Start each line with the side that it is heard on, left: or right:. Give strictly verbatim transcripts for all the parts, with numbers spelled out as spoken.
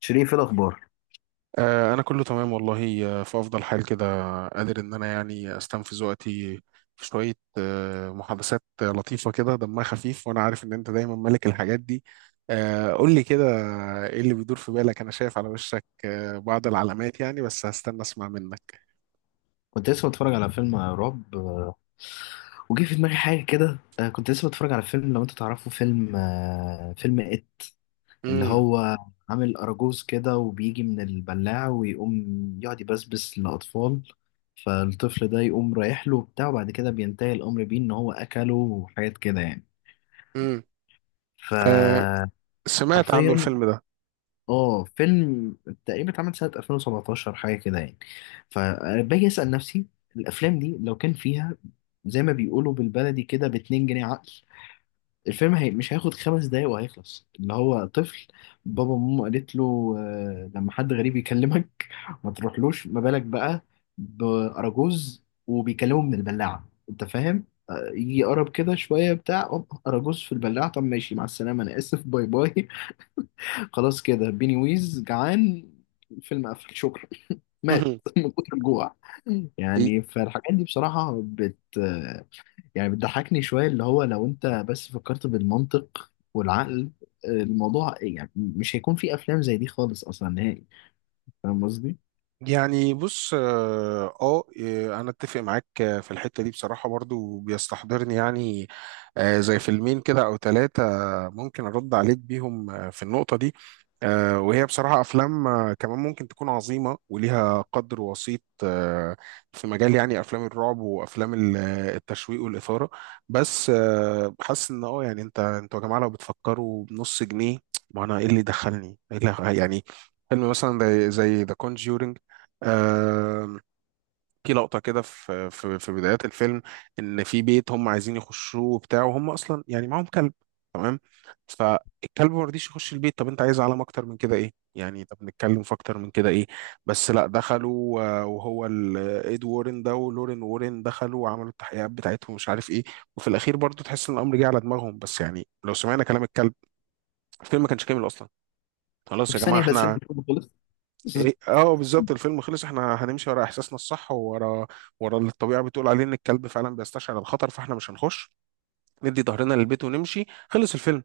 left: شريف، ايه الاخبار؟
right: آه، أنا كله تمام والله، آه، في أفضل حال كده. قادر إن أنا يعني أستنفذ وقتي في شوية آه، محادثات لطيفة كده دمها خفيف، وأنا عارف إن أنت دايما ملك الحاجات دي. آه، قول لي كده، إيه اللي بيدور في بالك؟ أنا شايف على وشك آه، بعض العلامات، يعني بس هستنى أسمع منك.
left: كنت لسه بتفرج على فيلم رعب. آه، وجه في دماغي حاجه كده. آه، كنت لسه بتفرج على فيلم، لو انت تعرفه، فيلم آه، فيلم ات اللي
right: امم.
left: هو عامل اراجوز كده وبيجي من البلاعه ويقوم يقعد يبسبس للاطفال، فالطفل ده يقوم رايح له وبتاع، وبعد كده بينتهي الامر بيه ان هو اكله وحاجات كده يعني.
right: امم.
left: ف
right: آه، سمعت عنه
left: حرفيا
right: الفيلم ده.
left: اه فيلم تقريبا اتعمل سنة ألفين وسبعتاشر حاجة كده يعني. فباجي أسأل نفسي، الأفلام دي لو كان فيها زي ما بيقولوا بالبلدي كده باتنين جنيه عقل، الفيلم هي مش هياخد خمس دقايق وهيخلص. اللي هو طفل، بابا وماما قالت له، آه، لما حد غريب يكلمك ما تروحلوش، ما بالك بقى بأراجوز وبيكلمه من البلاعة، انت فاهم؟ آه، يجي يقرب كده شوية بتاع أوب، أراجوز في البلاعة، طب ماشي، مع السلامة، أنا آسف، باي باي. خلاص كده بيني ويز جعان، الفيلم قفل، شكرا. مات من كتر الجوع. يعني فالحاجات دي بصراحة بت، يعني بتضحكني شوية. اللي هو لو انت بس فكرت بالمنطق والعقل، الموضوع يعني مش هيكون في افلام زي دي خالص، اصلا نهائي. فاهم قصدي؟
right: يعني بص، اه آه، آه، انا اتفق معاك آه، في الحته دي. بصراحه برضو بيستحضرني يعني آه، زي فيلمين كده او ثلاثه ممكن ارد عليك بيهم آه، في النقطه دي. آه، وهي بصراحه افلام آه، كمان ممكن تكون عظيمه وليها قدر وسيط آه، في مجال يعني افلام الرعب وافلام ال- آه، التشويق والاثاره. بس آه، حاسس ان اه يعني انت انتوا يا جماعه لو بتفكروا بنص جنيه. ما انا ايه اللي دخلني؟ إيه اللي يعني فيلم مثلا زي ذا كونجورينج؟ آه، في لقطة كده في في في بدايات الفيلم، إن في بيت هم عايزين يخشوه وبتاع، وهم أصلا يعني معاهم كلب، تمام؟ فالكلب ما رضيش يخش البيت. طب أنت عايز علامة أكتر من كده إيه؟ يعني طب نتكلم في أكتر من كده إيه؟ بس لا، دخلوا آه، وهو ال- إد وورن ده ولورين وورن دخلوا وعملوا التحقيقات بتاعتهم ومش عارف إيه، وفي الأخير برضو تحس إن الأمر جه على دماغهم. بس يعني لو سمعنا كلام الكلب، الفيلم ما كانش كامل أصلا. خلاص
left: في
right: يا جماعة،
left: ثانية لا ثانية
right: احنا
left: الفيلم خلص. بس-
right: إيه- اه بالظبط الفيلم خلص، احنا هنمشي ورا احساسنا الصح، وورا ورا اللي الطبيعه بتقول عليه، ان الكلب فعلا بيستشعر الخطر، فاحنا مش هنخش، ندي ظهرنا للبيت ونمشي، خلص الفيلم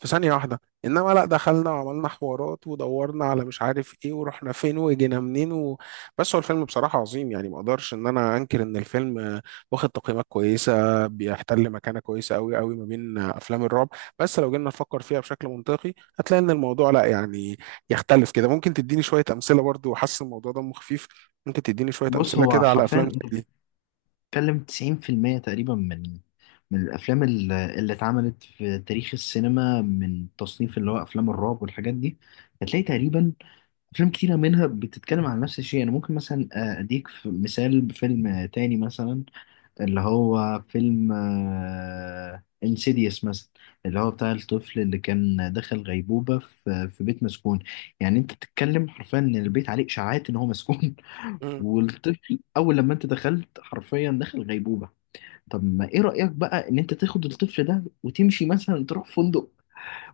right: في ثانية واحدة. إنما لأ، دخلنا وعملنا حوارات ودورنا على مش عارف إيه، ورحنا فين، وجينا منين، و... بس هو الفيلم بصراحة عظيم، يعني ما أقدرش إن أنا أنكر إن الفيلم آه، واخد تقييمات كويسة، بيحتل مكانة كويسة أوي أوي ما بين آه، أفلام الرعب. بس لو جينا نفكر فيها بشكل منطقي، هتلاقي إن الموضوع لأ، يعني يختلف كده. ممكن تديني شوية أمثلة برضو؟ وحاسس الموضوع دمه خفيف، ممكن تديني شوية
left: بص،
right: أمثلة
left: هو
right: كده على
left: حرفيا
right: أفلام زي
left: انت بتتكلم تسعين في المية تقريبا من من الافلام ال- اللي اتعملت في تاريخ السينما من تصنيف اللي هو افلام الرعب والحاجات دي، هتلاقي تقريبا أفلام كتيرة منها بتتكلم عن نفس الشيء. أنا ممكن مثلا آه، أديك في- مثال بفيلم آه، تاني مثلا، اللي هو فيلم انسيديوس مثلا، اللي هو بتاع الطفل اللي كان دخل غيبوبة في في بيت مسكون. يعني أنت بتتكلم حرفيا إن البيت عليه إشاعات إن هو مسكون،
right: دي؟
left: والطفل أول لما أنت دخلت حرفيا دخل غيبوبة. طب ما إيه رأيك بقى إن أنت تاخد الطفل ده وتمشي مثلا تروح فندق،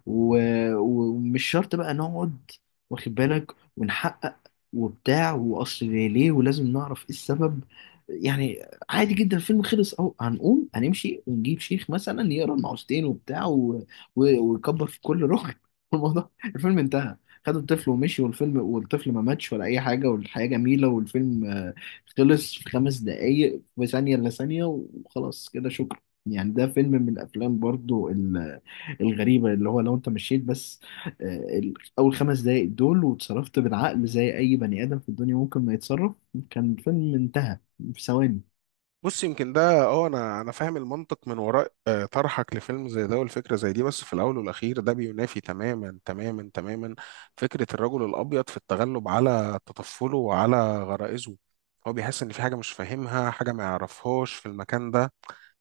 left: و... ومش شرط بقى نقعد، واخد بالك، ونحقق وبتاع، واصل ليه ليه، ولازم نعرف ايه السبب. يعني عادي جدا، الفيلم خلص اهو، هنقوم هنمشي ونجيب شيخ مثلا يقرا المعوذتين وبتاع، و... و... ويكبر في كل ركن، الموضوع الفيلم انتهى، خدوا الطفل ومشي والفيلم، والطفل ما ماتش ولا اي حاجه، والحياه جميله، والفيلم آه، خلص في خمس دقايق، في ثانيه الا ثانيه، وخلاص كده شكرا. يعني ده فيلم من الافلام برضو الغريبة اللي هو لو انت مشيت بس آه، ال- اول خمس دقايق دول وتصرفت بالعقل زي اي بني ادم في الدنيا ممكن ما يتصرف، كان الفيلم انتهى في ثواني.
right: بص، يمكن ده اه، انا انا فاهم المنطق من وراء آه، طرحك لفيلم زي ده والفكره زي دي. بس في الاول والاخير، ده بينافي تماما تماما تماما فكره الرجل الابيض في التغلب على تطفله وعلى غرائزه. هو بيحس ان في حاجه مش فاهمها، حاجه ما يعرفهاش في المكان ده.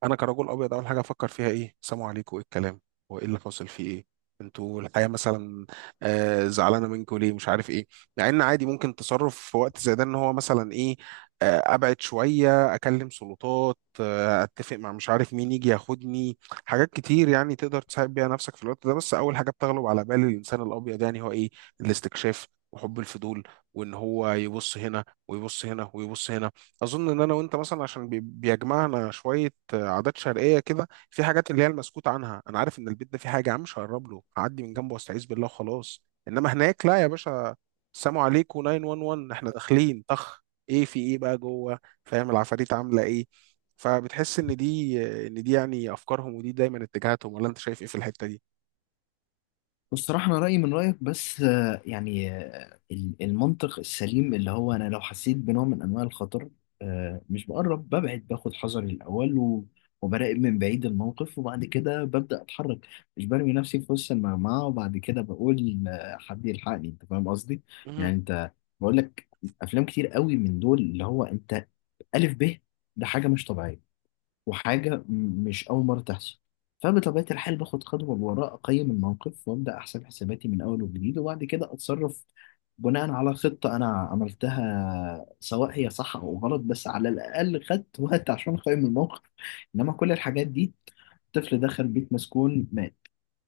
right: انا كرجل ابيض، اول حاجه افكر فيها ايه؟ سلام عليكم، ايه الكلام؟ هو ايه اللي حاصل، فيه ايه؟ انتوا الحياه مثلا آه زعلانه منكم ليه، مش عارف ايه. مع ان عادي ممكن تصرف في وقت زي ده، ان هو مثلا ايه، آه ابعد شويه، اكلم سلطات، آه اتفق مع مش عارف مين يجي ياخدني. حاجات كتير يعني تقدر تساعد بيها نفسك في الوقت ده. بس اول حاجه بتغلب على بال الانسان الابيض يعني هو ايه؟ الاستكشاف وحب الفضول، وان هو يبص هنا ويبص هنا ويبص هنا. اظن ان انا وانت مثلا عشان بي- بيجمعنا شويه آه، عادات شرقيه كده، في حاجات اللي هي المسكوت عنها. انا عارف ان البيت ده فيه حاجه، يا عم مش هقرب له، هعدي من جنبه واستعيذ بالله وخلاص. انما هناك لا يا باشا، السلام عليكم تسعة واحد واحد، احنا داخلين طخ، ايه في ايه بقى جوه؟ فاهم؟ العفاريت عامله ايه؟ فبتحس ان دي آه، ان دي يعني افكارهم، ودي دايما اتجاهاتهم. ولا انت شايف ايه في الحته دي؟
left: بصراحة أنا رأيي من رأيك، بس آه، يعني آه، المنطق السليم اللي هو أنا لو حسيت بنوع من أنواع الخطر، آه، مش بقرب، ببعد، باخد حذري الأول و- وبراقب من بعيد الموقف، وبعد كده ببدأ أتحرك. مش برمي نفسي في وسط المجموعة وبعد كده بقول، آه، حد يلحقني. أنت فاهم قصدي؟
right: مهم.
left: يعني أنت، بقول لك أفلام كتير قوي من دول اللي هو أنت ألف ب، ده حاجة مش طبيعية وحاجة م- مش أول مرة تحصل، فبطبيعة الحال باخد خطوة لورا، أقيم الموقف وأبدأ أحسب حساباتي من أول وجديد، وبعد كده أتصرف بناء على خطة أنا عملتها، سواء هي صح أو غلط، بس على الأقل خدت وقت عشان أقيم الموقف. إنما كل الحاجات دي، طفل دخل بيت مسكون مات،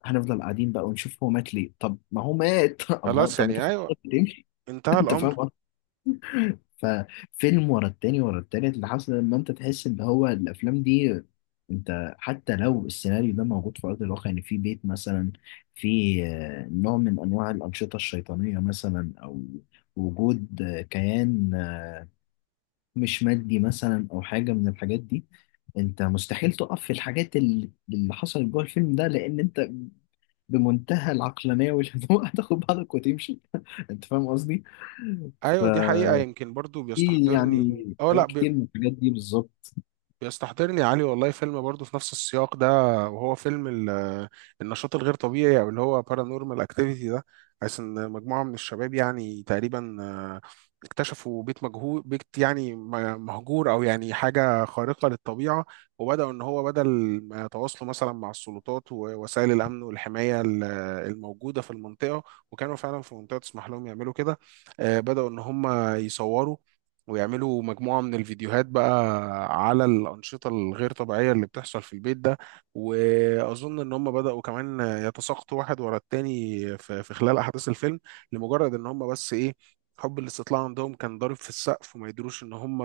left: هنفضل قاعدين بقى ونشوف هو مات ليه؟ طب ما هو مات، الله،
right: خلاص
left: طب ما
right: يعني
left: تاخد
right: ايوه،
left: خطوة تمشي.
right: انتهى
left: أنت
right: الامر.
left: فاهم. ففيلم ورا التاني ورا التالت، لحسن لما انت تحس ان هو الافلام دي، انت حتى لو السيناريو ده موجود في ارض الواقع، يعني في بيت مثلا في آه، نوع من انواع الانشطه الشيطانيه مثلا، او وجود آه، كيان آه، مش مادي مثلا، او حاجه من الحاجات دي، انت مستحيل تقف في الحاجات اللي اللي حصلت جوه الفيلم ده، لان انت بمنتهى العقلانيه والهدوء هتاخد بعضك وتمشي. انت فاهم قصدي؟ ف
right: ايوه دي حقيقه. يمكن برضو
left: في
right: بيستحضرني
left: يعني
right: اه
left: حاجات
right: لا،
left: كتير من الحاجات دي بالظبط.
right: بيستحضرني يا علي والله فيلم برضه في نفس السياق ده، وهو فيلم ال- النشاط الغير طبيعي، او اللي هو بارانورمال اكتيفيتي ده. حيث ان مجموعه من الشباب يعني تقريبا آه، اكتشفوا بيت مجهول، بيت يعني م- مهجور، او يعني حاجه خارقه للطبيعه. وبداوا ان هو بدل ما يتواصلوا مثلا مع السلطات ووسائل الامن والحمايه ال- الموجوده في المنطقه، وكانوا فعلا في منطقه تسمح لهم يعملوا كده، آه، بداوا ان هم يصوروا ويعملوا مجموعة من الفيديوهات بقى على الأنشطة الغير طبيعية اللي بتحصل في البيت ده. وأظن إن هم بدأوا كمان يتساقطوا واحد ورا التاني في في خلال أحداث الفيلم، لمجرد إن هم بس إيه؟ حب الاستطلاع عندهم كان ضارب في السقف، وما يدروش إن هم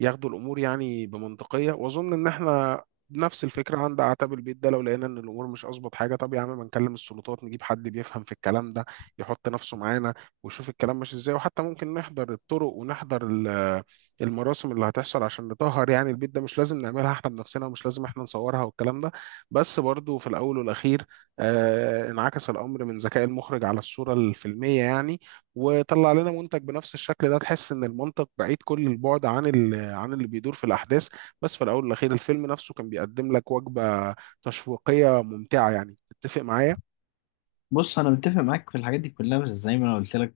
right: ياخدوا الأمور يعني بمنطقية. وأظن إن إحنا نفس الفكرة، عند أعتاب البيت ده لو لقينا إن الأمور مش أظبط حاجة، طب يا عم ما نكلم السلطات، نجيب حد بيفهم في الكلام ده يحط نفسه معانا، وشوف الكلام ماشي ازاي. وحتى ممكن نحضر الطرق ونحضر ال- المراسم اللي هتحصل عشان نطهر يعني البيت ده، مش لازم نعملها احنا بنفسنا، ومش لازم احنا نصورها والكلام ده. بس برضو في الاول والاخير، آه انعكس الامر من ذكاء المخرج على الصورة الفيلمية يعني، وطلع لنا منتج بنفس الشكل ده، تحس ان المنطق بعيد كل البعد عن ال- عن اللي بيدور في الاحداث. بس في الاول والاخير، الفيلم نفسه كان بيقدم لك وجبة تشويقية ممتعة، يعني تتفق معايا.
left: بص، انا متفق معاك في الحاجات دي كلها، بس زي ما انا قلت لك،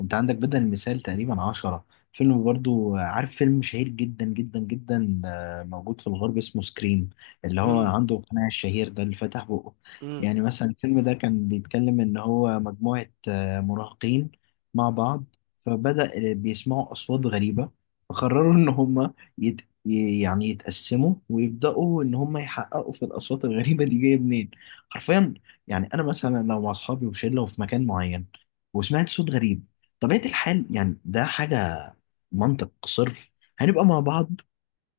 left: انت عندك بدل المثال تقريبا عشرة فيلم. برضو عارف فيلم شهير جدا جدا جدا، آه، موجود في الغرب، اسمه سكريم، اللي هو
right: امم.
left: عنده قناع الشهير ده اللي فتح بقه.
right: امم.
left: يعني مثلا الفيلم ده كان بيتكلم ان هو مجموعة آه، مراهقين مع بعض، فبدأ آه، بيسمعوا اصوات غريبة، فقرروا ان هم يت... يعني يتقسموا ويبدأوا ان هم يحققوا في الاصوات الغريبة دي جاية منين. حرفيا، يعني انا مثلا لو مع اصحابي وشله وفي مكان معين وسمعت صوت غريب، طبيعه الحال يعني ده حاجه منطق صرف، هنبقى مع بعض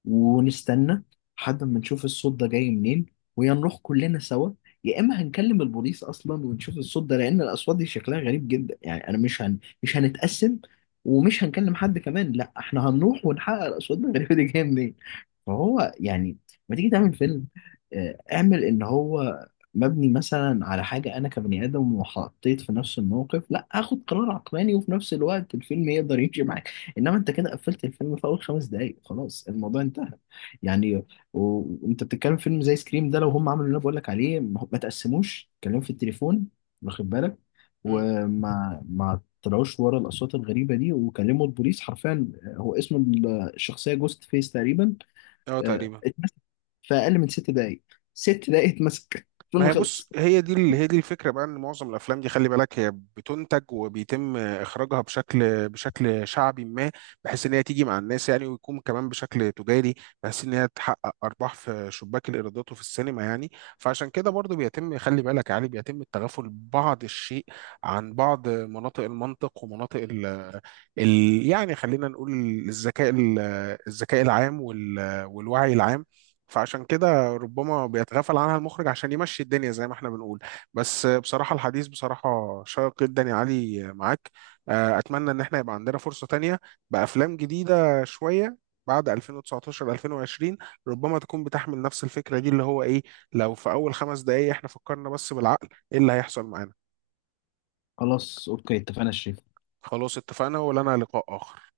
left: ونستنى لحد ما نشوف الصوت ده جاي منين، ويا نروح كلنا سوا، يا اما هنكلم البوليس اصلا ونشوف الصوت ده، لان الاصوات دي شكلها غريب جدا. يعني انا مش هن... مش هنتقسم ومش هنكلم حد كمان، لا احنا هنروح ونحقق الاصوات الغريبه دي جايه منين. فهو يعني لما تيجي تعمل فيلم، آه، اعمل ان هو مبني مثلا على حاجة انا كبني ادم وحطيت في نفس الموقف لا اخد قرار عقلاني، وفي نفس الوقت الفيلم يقدر يمشي معاك، انما انت كده قفلت الفيلم في اول خمس دقايق، خلاص الموضوع انتهى يعني. و- وانت بتتكلم فيلم زي سكريم ده، لو هم عملوا اللي انا بقول لك عليه، ما ما تقسموش كلام في التليفون، واخد بالك،
right: امم.
left: وما ما طلعوش ورا الاصوات الغريبه دي وكلموا البوليس، حرفيا آه، هو اسم الشخصيه جوست فيس تقريبا،
right: اه
left: آه،
right: تقريبا.
left: اتمسك في اقل من ست دقايق. ست دقايق اتمسك،
right: ما
left: الفيلم
right: هي بص،
left: خلص.
right: هي دي ال- هي دي الفكره بقى، ان معظم الافلام دي خلي بالك هي بتنتج وبيتم اخراجها بشكل بشكل شعبي، ما بحيث ان هي تيجي مع الناس يعني، ويكون كمان بشكل تجاري، بحيث ان هي تحقق ارباح في شباك الايرادات وفي السينما يعني. فعشان كده برضو بيتم خلي بالك يعني بيتم التغافل بعض الشيء عن بعض مناطق المنطق ومناطق ال ال يعني خلينا نقول الذكاء ال- الذكاء العام وال- والوعي العام. فعشان كده ربما بيتغافل عنها المخرج عشان يمشي الدنيا زي ما احنا بنقول. بس بصراحة الحديث بصراحة شيق جدا يا علي معاك. آه، أتمنى إن احنا يبقى عندنا فرصة تانية بأفلام جديدة شوية بعد ألفين وتسعتاشر ألفين وعشرين، ربما تكون بتحمل نفس الفكرة دي، اللي هو إيه؟ لو في أول خمس دقايق احنا فكرنا بس بالعقل، إيه اللي هيحصل معانا.
left: خلاص اوكي، اتفقنا الشيء.
right: خلاص اتفقنا، ولنا لقاء آخر.